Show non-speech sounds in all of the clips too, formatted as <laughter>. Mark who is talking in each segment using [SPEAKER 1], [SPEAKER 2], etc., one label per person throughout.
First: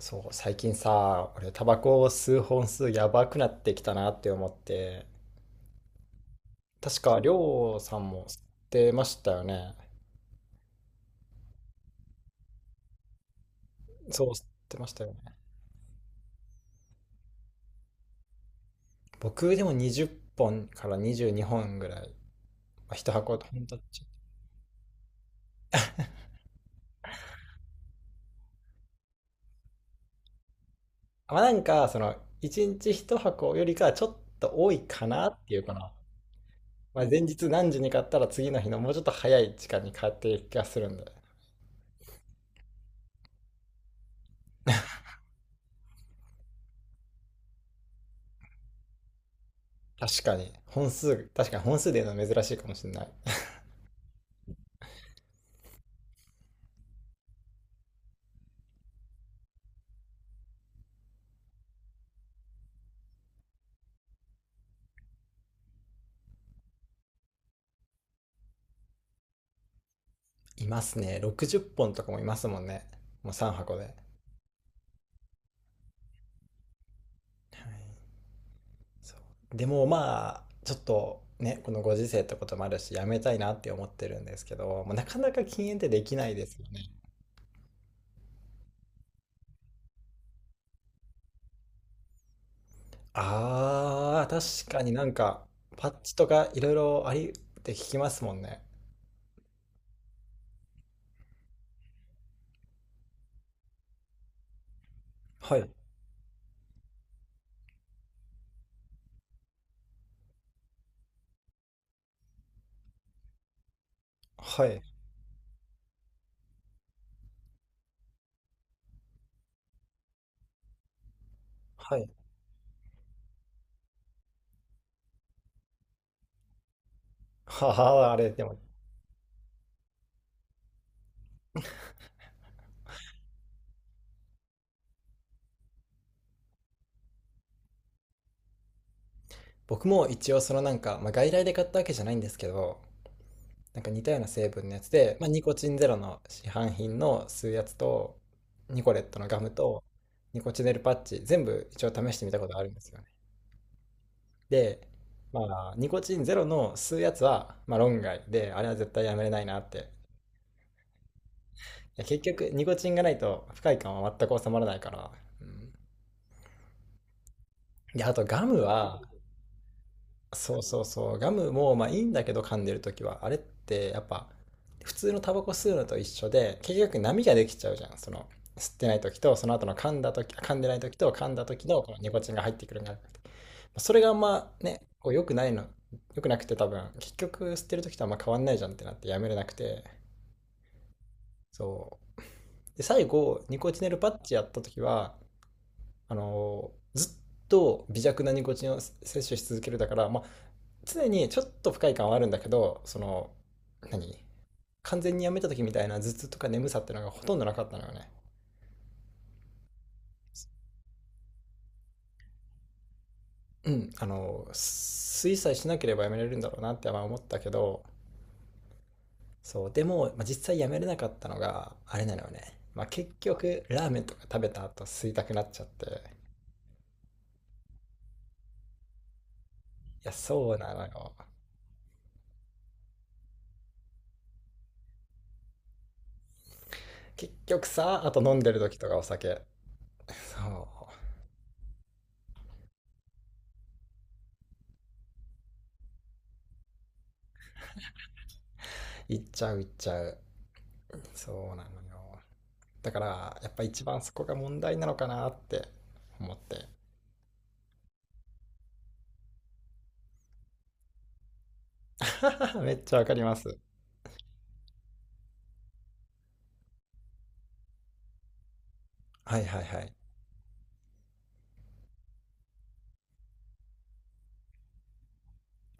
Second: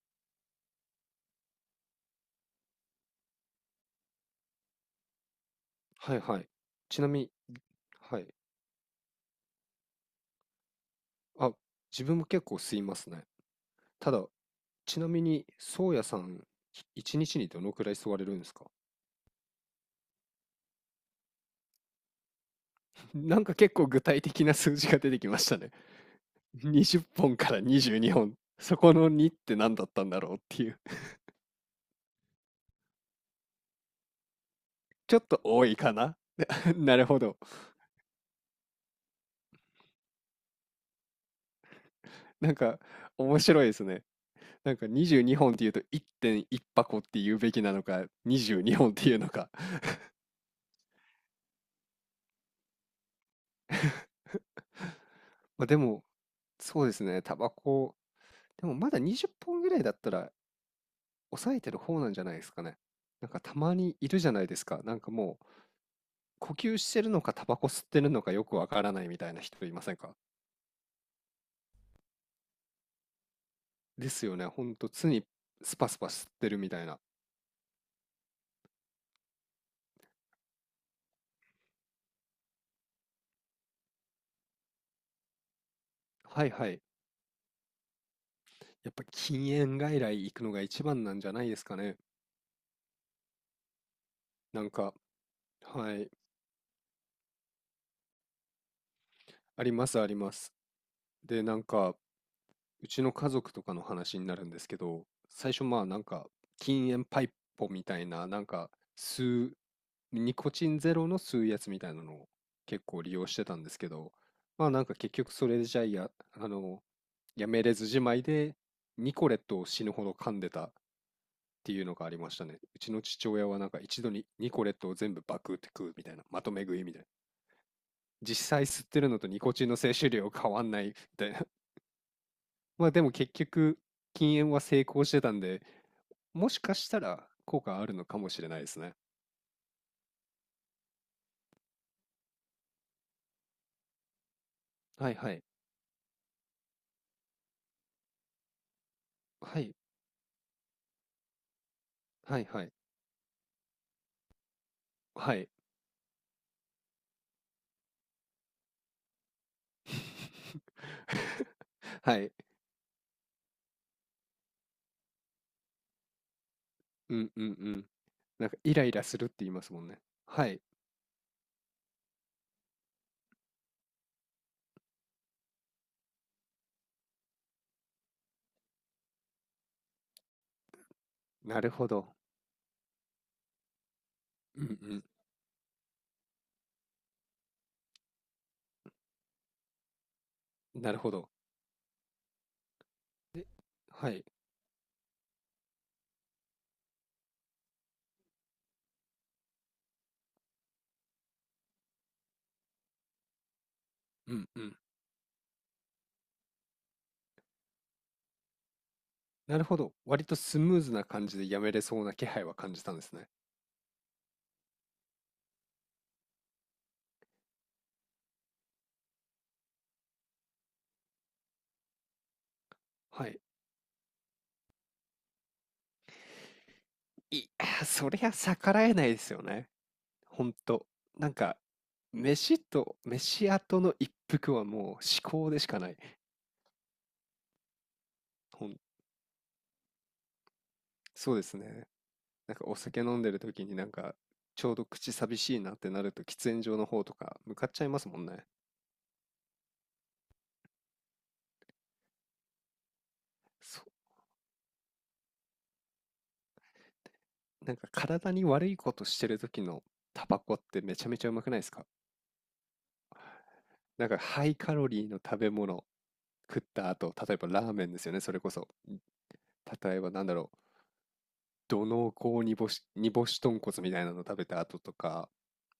[SPEAKER 1] そう、最近さ、俺タバコを吸う本数やばくなってきたなって思って、
[SPEAKER 2] はいはい。ち
[SPEAKER 1] 確
[SPEAKER 2] な
[SPEAKER 1] か
[SPEAKER 2] み
[SPEAKER 1] り
[SPEAKER 2] に、
[SPEAKER 1] ょうさん
[SPEAKER 2] は
[SPEAKER 1] も
[SPEAKER 2] い。
[SPEAKER 1] 吸ってましたよね。
[SPEAKER 2] あ、自分も結構吸いますね。ただ、
[SPEAKER 1] そう、吸ってまし
[SPEAKER 2] ち
[SPEAKER 1] た
[SPEAKER 2] な
[SPEAKER 1] よ
[SPEAKER 2] み
[SPEAKER 1] ね。
[SPEAKER 2] に、宗谷さん、一日にどのくらい吸われるんですか？
[SPEAKER 1] 僕でも20本から22本ぐらい、まあ、1
[SPEAKER 2] <laughs>
[SPEAKER 1] 箱
[SPEAKER 2] なん
[SPEAKER 1] と
[SPEAKER 2] か
[SPEAKER 1] ほん
[SPEAKER 2] 結
[SPEAKER 1] と
[SPEAKER 2] 構
[SPEAKER 1] ち
[SPEAKER 2] 具
[SPEAKER 1] ょっ
[SPEAKER 2] 体的な数字が出てきましたね。<laughs> 20本から22本。そこの2って何だったんだろうっていう。<laughs>
[SPEAKER 1] と。まあなんか、1日一箱よりかはちょっと多いか
[SPEAKER 2] ちょっ
[SPEAKER 1] なっ
[SPEAKER 2] と
[SPEAKER 1] ていう
[SPEAKER 2] 多
[SPEAKER 1] か
[SPEAKER 2] い
[SPEAKER 1] な。
[SPEAKER 2] かな。 <laughs> な
[SPEAKER 1] ま
[SPEAKER 2] る
[SPEAKER 1] あ
[SPEAKER 2] ほ
[SPEAKER 1] 前
[SPEAKER 2] ど。
[SPEAKER 1] 日何時に買ったら次の日のもうちょっと早い時間に買っている気がするんで。
[SPEAKER 2] なんか面白いですね。なんか22本っていうと1.1箱って言うべきなのか、22本っていうのか。<laughs>
[SPEAKER 1] 確かに、本数で言うのは珍しいかもしれない。
[SPEAKER 2] まあでも、そうですね。タバコでもまだ20本ぐらいだったら抑えてる方なんじゃないですかね。なんかたまにいるじゃないですか。なんかもう呼吸してるのかタバコ吸ってるのかよくわからないみたいな人いませんか？
[SPEAKER 1] いますね。60本とかもいますもんね。もう3箱で。
[SPEAKER 2] ですよね。ほんと常にスパスパ吸ってるみたいな。
[SPEAKER 1] はい、そうでもまあ、ちょっとね、このご時世ってこともあるし、やめたいなって思ってるんですけど、もうなかなか禁煙ってできない
[SPEAKER 2] は
[SPEAKER 1] で
[SPEAKER 2] い
[SPEAKER 1] すよ
[SPEAKER 2] はい。
[SPEAKER 1] ね。
[SPEAKER 2] やっぱ禁煙外来行くのが一番なんじゃないですかね。
[SPEAKER 1] あー、
[SPEAKER 2] なん
[SPEAKER 1] 確かに
[SPEAKER 2] か、
[SPEAKER 1] なんか、パ
[SPEAKER 2] は
[SPEAKER 1] ッ
[SPEAKER 2] い。
[SPEAKER 1] チとかいろいろありって聞きますもんね。
[SPEAKER 2] ありますあります。で、なんかうちの家族とかの話になるんですけど、最
[SPEAKER 1] は
[SPEAKER 2] 初
[SPEAKER 1] い、
[SPEAKER 2] まあなんか禁煙パイポみたいな、なんか吸う、ニコチンゼロの吸うやつみたいなのを結構利用してたんですけど、
[SPEAKER 1] は
[SPEAKER 2] まあな
[SPEAKER 1] い、
[SPEAKER 2] んか結局それじゃや、あの、やめれずじまいでニコレットを死ぬほど噛んでたっていうの
[SPEAKER 1] は
[SPEAKER 2] が
[SPEAKER 1] い。
[SPEAKER 2] ありましたね。うちの父親はなんか一度にニコレットを全部バクって食うみたいな、まとめ食いみたいな。
[SPEAKER 1] ははあれ、で
[SPEAKER 2] 実
[SPEAKER 1] も、
[SPEAKER 2] 際吸ってるのとニコチンの摂取量変わんないみたいな、まあ、でも結局、禁煙は成功してたんで、もしかしたら効果あるのかもしれないですね。
[SPEAKER 1] 僕も一応まあ、外来で買ったわけじゃないんですけど、なんか似たような成分のやつ
[SPEAKER 2] はい
[SPEAKER 1] で、まあ、
[SPEAKER 2] は
[SPEAKER 1] ニ
[SPEAKER 2] い。
[SPEAKER 1] コチンゼロの市販品の吸うやつと、ニコレットのガム
[SPEAKER 2] はい
[SPEAKER 1] と、ニコチネルパッチ、全部一応試してみた
[SPEAKER 2] はい
[SPEAKER 1] ことあ
[SPEAKER 2] は
[SPEAKER 1] る
[SPEAKER 2] い。
[SPEAKER 1] んですよね。で、
[SPEAKER 2] は
[SPEAKER 1] ま
[SPEAKER 2] い。
[SPEAKER 1] あ、ニコチンゼロの吸うやつは、まあ、論外で、あれは絶対やめれないなって。
[SPEAKER 2] <laughs>
[SPEAKER 1] いや
[SPEAKER 2] は
[SPEAKER 1] 結
[SPEAKER 2] い。
[SPEAKER 1] 局、ニコチンがないと不快感は全く収まらないから。うん、
[SPEAKER 2] うんうんうん。
[SPEAKER 1] で、あとガ
[SPEAKER 2] なんか
[SPEAKER 1] ム
[SPEAKER 2] イライ
[SPEAKER 1] は、
[SPEAKER 2] ラするって言いますもんね。は
[SPEAKER 1] そ
[SPEAKER 2] い。
[SPEAKER 1] うそうそう。ガムもまあいいんだけど噛んでるときは、あれってやっぱ普通のタバコ吸うのと一緒で、結局波ができちゃうじゃん。その吸ってないときと、その後の噛んだとき、噛んでないときと噛んだと
[SPEAKER 2] な
[SPEAKER 1] き
[SPEAKER 2] る
[SPEAKER 1] の
[SPEAKER 2] ほ
[SPEAKER 1] このニ
[SPEAKER 2] ど。
[SPEAKER 1] コチンが入ってくるんだ。それがあんま
[SPEAKER 2] うん
[SPEAKER 1] ね、
[SPEAKER 2] う
[SPEAKER 1] 良くなくて多分、結局吸ってるときとあんま変わんないじゃんってなってやめれなくて。
[SPEAKER 2] ん。なるほど。
[SPEAKER 1] そう。で、最後、ニコチネルパ
[SPEAKER 2] は
[SPEAKER 1] ッ
[SPEAKER 2] い。
[SPEAKER 1] チやったときは、ずっと微弱なニコチンを摂取し続けるだから、まあ、常にちょっと不快感はあるんだけど、その何
[SPEAKER 2] うんうん。
[SPEAKER 1] 完全にやめた時みたいな頭痛とか眠さっていうのがほとんどなかったのよね。
[SPEAKER 2] なるほど。割とスムーズな感じでやめれそうな気配は感じたんですね。
[SPEAKER 1] うん、あの、水さえしなければやめられるんだろうなって思ったけど。そうでも、まあ、実際やめれなかったのがあれなのよね、まあ、結
[SPEAKER 2] はい。
[SPEAKER 1] 局ラーメンとか食べた後吸いたくなっちゃって。い
[SPEAKER 2] いやー、そりゃ逆らえないですよね。
[SPEAKER 1] や
[SPEAKER 2] ほん
[SPEAKER 1] そうな
[SPEAKER 2] と、
[SPEAKER 1] のよ。
[SPEAKER 2] なんか、飯と、飯後の一服はもう至高でしかない。
[SPEAKER 1] 結局さあ、と飲んでる
[SPEAKER 2] ほ
[SPEAKER 1] 時
[SPEAKER 2] ん、
[SPEAKER 1] とか、お酒。そ
[SPEAKER 2] そうですね。なんかお酒飲んでる時になんか、ちょうど口寂しいなってなると喫煙所の方とか向かっちゃいますもんね。
[SPEAKER 1] う、いっちゃういっちゃう。そうなのよ、だからやっぱ
[SPEAKER 2] そ
[SPEAKER 1] 一番そこが問題なのかなって思って。
[SPEAKER 2] う、なんか体に悪いことしてる時のタバコってめちゃめちゃうまくないですか？
[SPEAKER 1] <laughs> めっちゃわかります。
[SPEAKER 2] なんかハイカロリーの食べ物食った後、例えばラーメンですよね、それこそ。
[SPEAKER 1] はい、はい、はい、
[SPEAKER 2] 例えばなんだろう、土のうこう煮干し、煮干し豚骨みたいなの食べた後とか、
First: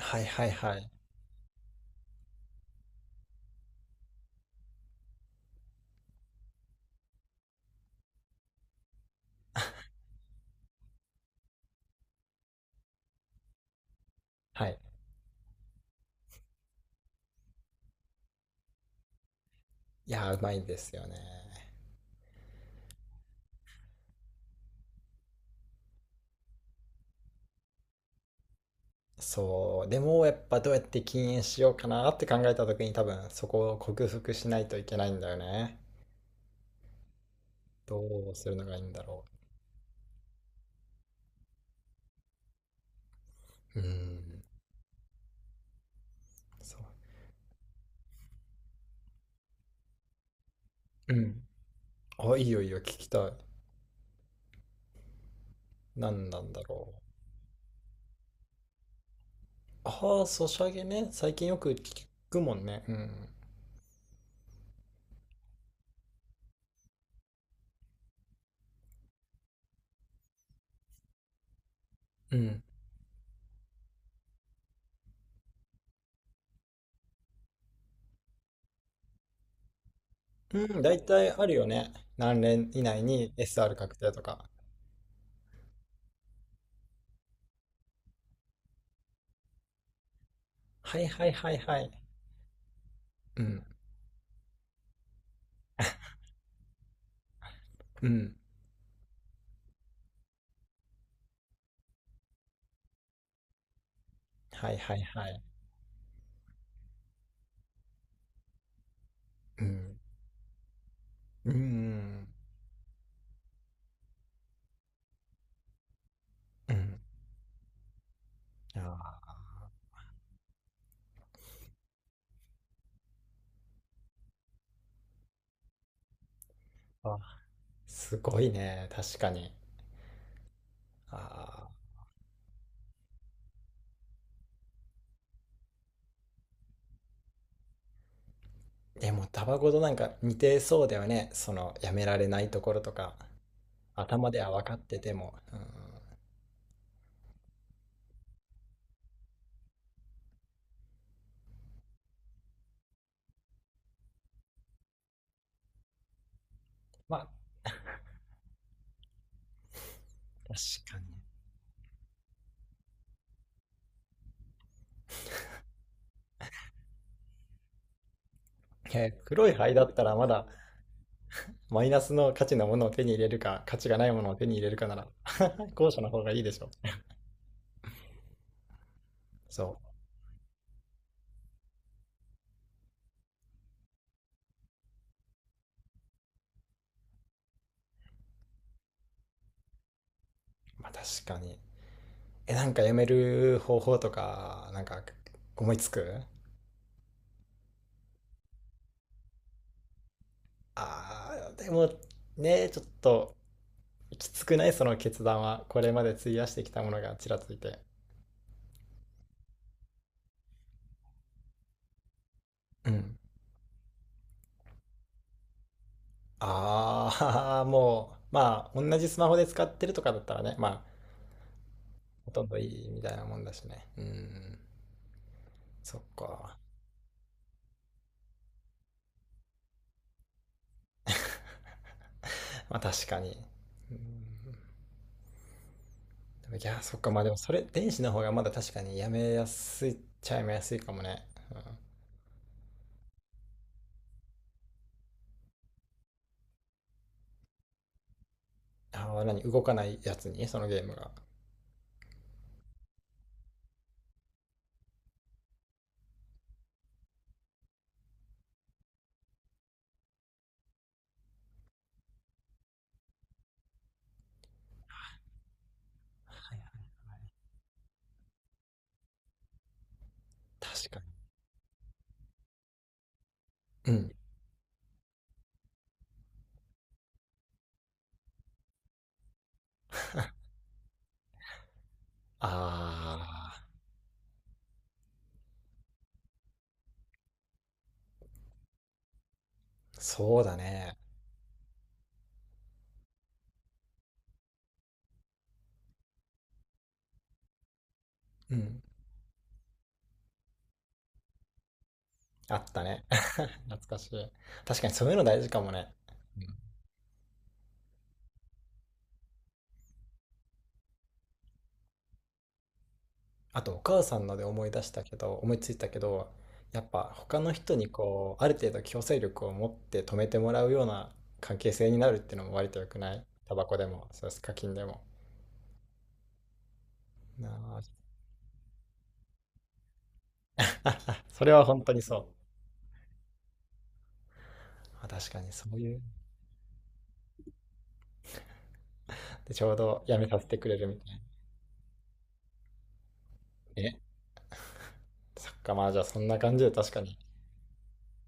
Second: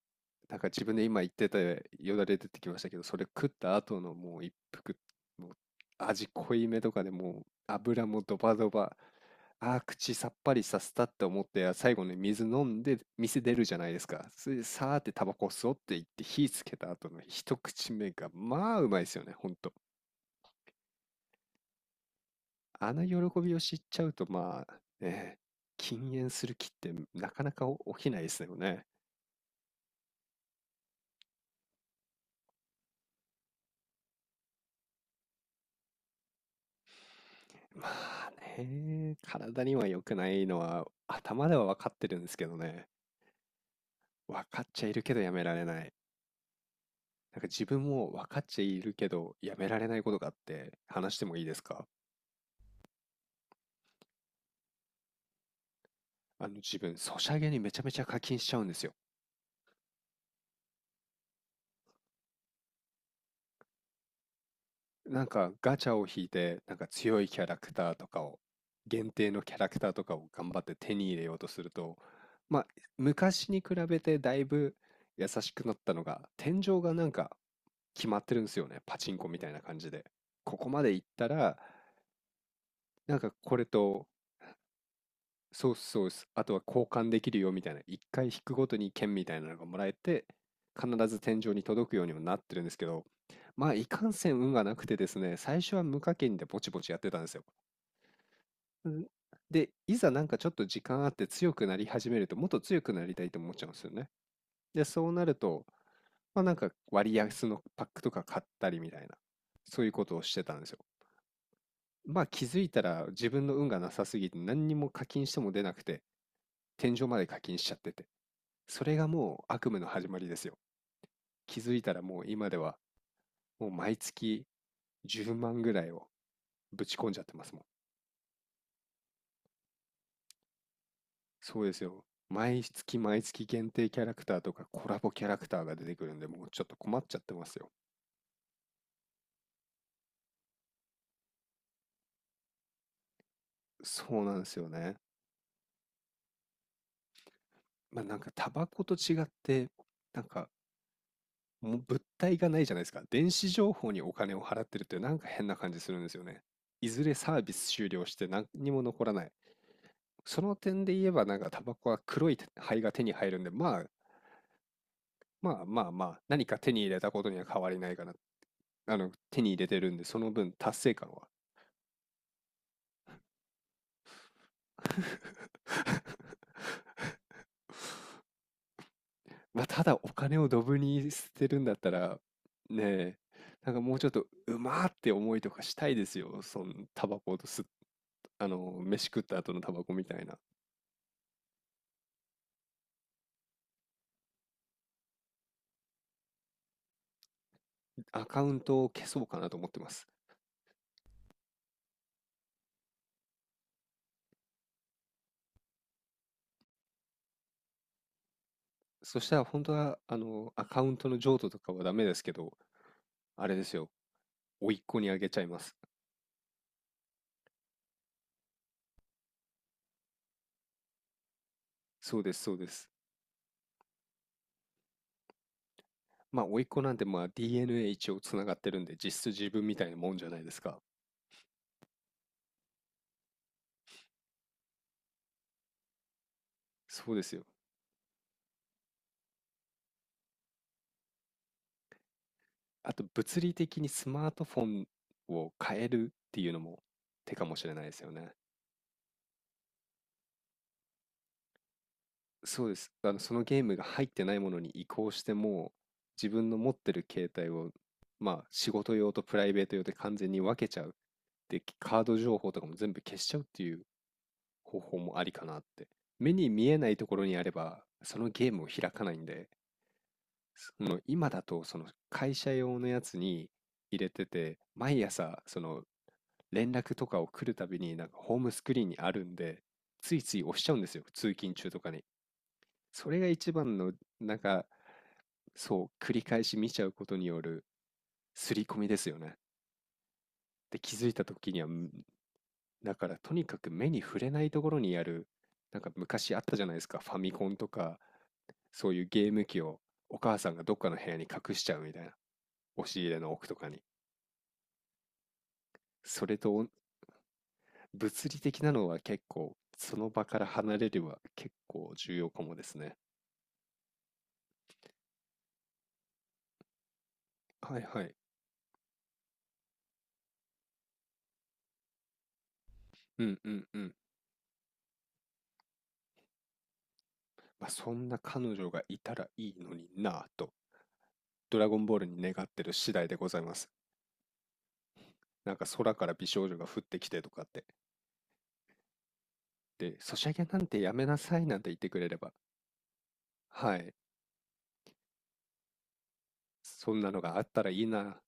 [SPEAKER 1] はい、はい、
[SPEAKER 2] なんか
[SPEAKER 1] は
[SPEAKER 2] 自
[SPEAKER 1] い、
[SPEAKER 2] 分で今言ってたよだれ出てきましたけど、それ食った後のもう一服、もう味濃いめとかでもう油もドバドバ、あー口さっぱりさせたって思って、最後に水飲んで店出るじゃないですか。それで
[SPEAKER 1] はい、
[SPEAKER 2] さーってタバコ吸おうって言って火つけた後の一口目が、まあうまいですよね、ほんと。
[SPEAKER 1] いやーうまいですよね。
[SPEAKER 2] あの喜びを知っちゃうと、まあね、禁煙する気ってなかなか起きないですよね。
[SPEAKER 1] そうでもやっぱどうやって禁煙しようかなって考えた時に多分そこを克服しないといけないんだよね。
[SPEAKER 2] ま
[SPEAKER 1] ど
[SPEAKER 2] あ
[SPEAKER 1] うするのがいいんだ
[SPEAKER 2] ね、
[SPEAKER 1] ろ
[SPEAKER 2] 体には良くないのは頭では分かってるんですけどね。
[SPEAKER 1] う。うーん。
[SPEAKER 2] 分かっちゃいるけどやめられない。
[SPEAKER 1] そう。
[SPEAKER 2] なんか自分も分かっちゃいるけどやめられないことがあって
[SPEAKER 1] う
[SPEAKER 2] 話しても
[SPEAKER 1] ん、
[SPEAKER 2] いいですか？
[SPEAKER 1] あ、いいよいいよ、聞きたい。何な
[SPEAKER 2] あ
[SPEAKER 1] ん
[SPEAKER 2] の
[SPEAKER 1] だ
[SPEAKER 2] 自
[SPEAKER 1] ろ
[SPEAKER 2] 分、
[SPEAKER 1] う。
[SPEAKER 2] ソシャゲにめちゃめちゃ課金しちゃうんですよ。
[SPEAKER 1] ああ、ソシャゲね、最近よく聞くもんね。うん、
[SPEAKER 2] なんかガチャを引いて、なんか強いキャラクターとかを、限定のキャラクターとかを頑張って手に入れようとすると、
[SPEAKER 1] う
[SPEAKER 2] ま
[SPEAKER 1] ん、
[SPEAKER 2] あ昔に比べてだいぶ優しくなったのが、天井がなんか決まってるんですよね。パチンコみたいな感じで。こ
[SPEAKER 1] う
[SPEAKER 2] こま
[SPEAKER 1] ん、
[SPEAKER 2] で
[SPEAKER 1] 大
[SPEAKER 2] 行った
[SPEAKER 1] 体ある
[SPEAKER 2] ら、
[SPEAKER 1] よね。何年以内
[SPEAKER 2] なん
[SPEAKER 1] に
[SPEAKER 2] かこれ
[SPEAKER 1] SR 確
[SPEAKER 2] と、
[SPEAKER 1] 定とか。
[SPEAKER 2] そうっすそうです、あとは交換できるよみたいな、一回引くごとに券みたいなのがもらえて、必
[SPEAKER 1] はい、
[SPEAKER 2] ず
[SPEAKER 1] はい、
[SPEAKER 2] 天井
[SPEAKER 1] はい、
[SPEAKER 2] に
[SPEAKER 1] はい。
[SPEAKER 2] 届くようにもなってるんですけど、
[SPEAKER 1] うん、
[SPEAKER 2] まあ、いかんせん運がなくてですね、最初は無課金でぼちぼちやってたんですよ。
[SPEAKER 1] うん。
[SPEAKER 2] んで、いざなんかちょっと時間あって強くなり始めると、もっと強くなりたいと思っちゃうんですよね。
[SPEAKER 1] はい、
[SPEAKER 2] で、
[SPEAKER 1] はい、
[SPEAKER 2] そうな
[SPEAKER 1] は
[SPEAKER 2] る
[SPEAKER 1] い。
[SPEAKER 2] と、まあなんか割安のパックとか買ったりみたいな、
[SPEAKER 1] う
[SPEAKER 2] そういう
[SPEAKER 1] ん、
[SPEAKER 2] ことをしてたんですよ。
[SPEAKER 1] う
[SPEAKER 2] まあ
[SPEAKER 1] ん、
[SPEAKER 2] 気づいたら自分の運がなさすぎて何にも課金しても出なくて、
[SPEAKER 1] う
[SPEAKER 2] 天
[SPEAKER 1] ん。
[SPEAKER 2] 井まで課金しちゃってて、それが
[SPEAKER 1] あ
[SPEAKER 2] もう悪夢の始まりですよ。気づいたらもう今ではもう毎月10万ぐらいをぶち
[SPEAKER 1] ー
[SPEAKER 2] 込ん
[SPEAKER 1] あ、
[SPEAKER 2] じゃってますもん。
[SPEAKER 1] すごいね。確かに。あ
[SPEAKER 2] そう
[SPEAKER 1] あ、
[SPEAKER 2] ですよ、毎月毎月限定キャラクターとかコラボキャラクターが出てくるんで、もうちょっと困っちゃってますよ。
[SPEAKER 1] でもタバコとなんか似てそうだよね。その、やめられないところとか。
[SPEAKER 2] そう
[SPEAKER 1] 頭
[SPEAKER 2] な
[SPEAKER 1] で
[SPEAKER 2] んで
[SPEAKER 1] は
[SPEAKER 2] す
[SPEAKER 1] 分
[SPEAKER 2] よ
[SPEAKER 1] かっ
[SPEAKER 2] ね。
[SPEAKER 1] てても。うん、
[SPEAKER 2] まあなんかタバコと違ってなんかもう物体がないじゃないですか。電子情報にお金を払ってるってなんか変な感じするんですよね。いずれ
[SPEAKER 1] まあ、
[SPEAKER 2] サービス終了して何にも残らない。そ
[SPEAKER 1] 確
[SPEAKER 2] の点で
[SPEAKER 1] か
[SPEAKER 2] 言え
[SPEAKER 1] に。
[SPEAKER 2] ばなんかタバコは黒い灰が手に入るんで、まあまあまあまあ、何か手に入れたことには変わりないかな。あの、
[SPEAKER 1] えー、
[SPEAKER 2] 手
[SPEAKER 1] 黒
[SPEAKER 2] に
[SPEAKER 1] い
[SPEAKER 2] 入れ
[SPEAKER 1] 灰
[SPEAKER 2] て
[SPEAKER 1] だ
[SPEAKER 2] る
[SPEAKER 1] っ
[SPEAKER 2] ん
[SPEAKER 1] た
[SPEAKER 2] で、
[SPEAKER 1] ら
[SPEAKER 2] そ
[SPEAKER 1] ま
[SPEAKER 2] の
[SPEAKER 1] だ
[SPEAKER 2] 分達成感は。
[SPEAKER 1] マイナスの価値のものを手に入れるか、価値がないものを手に入れるかなら、<laughs> 後者の方
[SPEAKER 2] <laughs>
[SPEAKER 1] がいいでしょ。
[SPEAKER 2] まあ、
[SPEAKER 1] そ
[SPEAKER 2] ただお金をドブに捨てるんだったら、ねえ、なんかもうちょっとうまーって思いとかしたいですよ。そのタバコと吸っ、あの、飯食った後のタバコみたいな。
[SPEAKER 1] う。まあ確かに。え、なんかやめる方法とか、なんか思いつく。
[SPEAKER 2] アカウントを消そうかなと思ってます。
[SPEAKER 1] あー、でもね、ちょっときつくないその決断は。これまで費やしてきたものがちらついて。
[SPEAKER 2] そしたら本当は、あの、アカウントの譲渡とかはダメですけど、
[SPEAKER 1] うん。
[SPEAKER 2] あれですよ。甥っ子にあげちゃいます。
[SPEAKER 1] ああ、<laughs> もう、まあ同じスマホで使ってるとかだったらね、まあ
[SPEAKER 2] そう
[SPEAKER 1] ほ
[SPEAKER 2] です、
[SPEAKER 1] とん
[SPEAKER 2] そ
[SPEAKER 1] ど
[SPEAKER 2] うで
[SPEAKER 1] いい
[SPEAKER 2] す。
[SPEAKER 1] みたいなもんだしね。うん。そっ
[SPEAKER 2] まあ、
[SPEAKER 1] か。
[SPEAKER 2] 甥っ子なんてまあ DNA 一応つながってるんで、実質自分みたいなもんじゃないですか。
[SPEAKER 1] まあ確かに。うん。でもいや、そっか。
[SPEAKER 2] そう
[SPEAKER 1] ま
[SPEAKER 2] で
[SPEAKER 1] あで
[SPEAKER 2] す
[SPEAKER 1] も
[SPEAKER 2] よ。
[SPEAKER 1] それ、電子の方がまだ確かにやめやすいっちゃやめやすいかもね。
[SPEAKER 2] あと、物理的にスマートフォンを変えるっていうのも手かもしれないですよね。
[SPEAKER 1] ああ、何、動かないやつに、そのゲームが。は
[SPEAKER 2] そうです。あの、そのゲームが入ってないものに移行しても、自分の持ってる携帯を、まあ、仕事用とプライベート用で完全に分けちゃう。で、カード情報とかも全部消しちゃうっていう方法もありかなって。目に見
[SPEAKER 1] い、
[SPEAKER 2] えないところにあれば、そのゲームを開かないんで、そ
[SPEAKER 1] 確
[SPEAKER 2] の
[SPEAKER 1] か
[SPEAKER 2] 今だと、その会社用のやつに
[SPEAKER 1] に。う
[SPEAKER 2] 入れ
[SPEAKER 1] ん。
[SPEAKER 2] てて、毎朝、その連絡とかを来るたびに、なんかホームスクリーンにあるんで、ついつい押しちゃうんですよ、通勤中とかに。それ
[SPEAKER 1] あ
[SPEAKER 2] が一
[SPEAKER 1] あ、
[SPEAKER 2] 番の、なんか、そう、繰り返し見ちゃうことによる刷り込みですよね。
[SPEAKER 1] そうだ
[SPEAKER 2] で、
[SPEAKER 1] ね。
[SPEAKER 2] 気づいた時には、ん、だからとにかく目に触れないところにある、なんか昔あったじゃないですか、ファミコンとか、
[SPEAKER 1] うん。
[SPEAKER 2] そういうゲーム機をお母さんがどっかの部屋に隠しちゃうみたいな、
[SPEAKER 1] あった
[SPEAKER 2] 押し
[SPEAKER 1] ね。
[SPEAKER 2] 入れの
[SPEAKER 1] <laughs>
[SPEAKER 2] 奥とか
[SPEAKER 1] 懐
[SPEAKER 2] に。
[SPEAKER 1] かしい。確かにそういうの大事かもね。
[SPEAKER 2] それ
[SPEAKER 1] うん。
[SPEAKER 2] とおん、物理的なのは結構、その場から離れれば結構重要かもですね。
[SPEAKER 1] あと、お母さんので思い出したけど、思いついたけど、やっぱ他の人
[SPEAKER 2] はい
[SPEAKER 1] に
[SPEAKER 2] はい。
[SPEAKER 1] こう、ある程度強制力を持って止めてもらうような関係性になるっていうのも割と良くない、
[SPEAKER 2] うんう
[SPEAKER 1] タバ
[SPEAKER 2] ん
[SPEAKER 1] コ
[SPEAKER 2] う
[SPEAKER 1] で
[SPEAKER 2] ん。
[SPEAKER 1] も、そうです、課金でも。な
[SPEAKER 2] まあ、
[SPEAKER 1] あ。
[SPEAKER 2] そんな彼女がいたらいいのになぁと、
[SPEAKER 1] <laughs> それ
[SPEAKER 2] ド
[SPEAKER 1] は
[SPEAKER 2] ラゴ
[SPEAKER 1] 本
[SPEAKER 2] ン
[SPEAKER 1] 当
[SPEAKER 2] ボー
[SPEAKER 1] に
[SPEAKER 2] ル
[SPEAKER 1] そ
[SPEAKER 2] に願
[SPEAKER 1] う。
[SPEAKER 2] ってる次第でございます。
[SPEAKER 1] まあ確かに
[SPEAKER 2] なん
[SPEAKER 1] そ
[SPEAKER 2] か
[SPEAKER 1] うい
[SPEAKER 2] 空
[SPEAKER 1] う。
[SPEAKER 2] から美少女が降ってきてとかって。
[SPEAKER 1] で、ちょう
[SPEAKER 2] で、
[SPEAKER 1] ど
[SPEAKER 2] ソ
[SPEAKER 1] やめ
[SPEAKER 2] シャ
[SPEAKER 1] さ
[SPEAKER 2] ゲ
[SPEAKER 1] せ
[SPEAKER 2] な
[SPEAKER 1] てく
[SPEAKER 2] ん
[SPEAKER 1] れ
[SPEAKER 2] て
[SPEAKER 1] る
[SPEAKER 2] や
[SPEAKER 1] み
[SPEAKER 2] め
[SPEAKER 1] たい
[SPEAKER 2] な
[SPEAKER 1] な。
[SPEAKER 2] さいなんて言ってくれれば、はい、
[SPEAKER 1] そっか、まあじゃあそんな感じで確
[SPEAKER 2] そ
[SPEAKER 1] か
[SPEAKER 2] んな
[SPEAKER 1] に
[SPEAKER 2] のがあったらいいな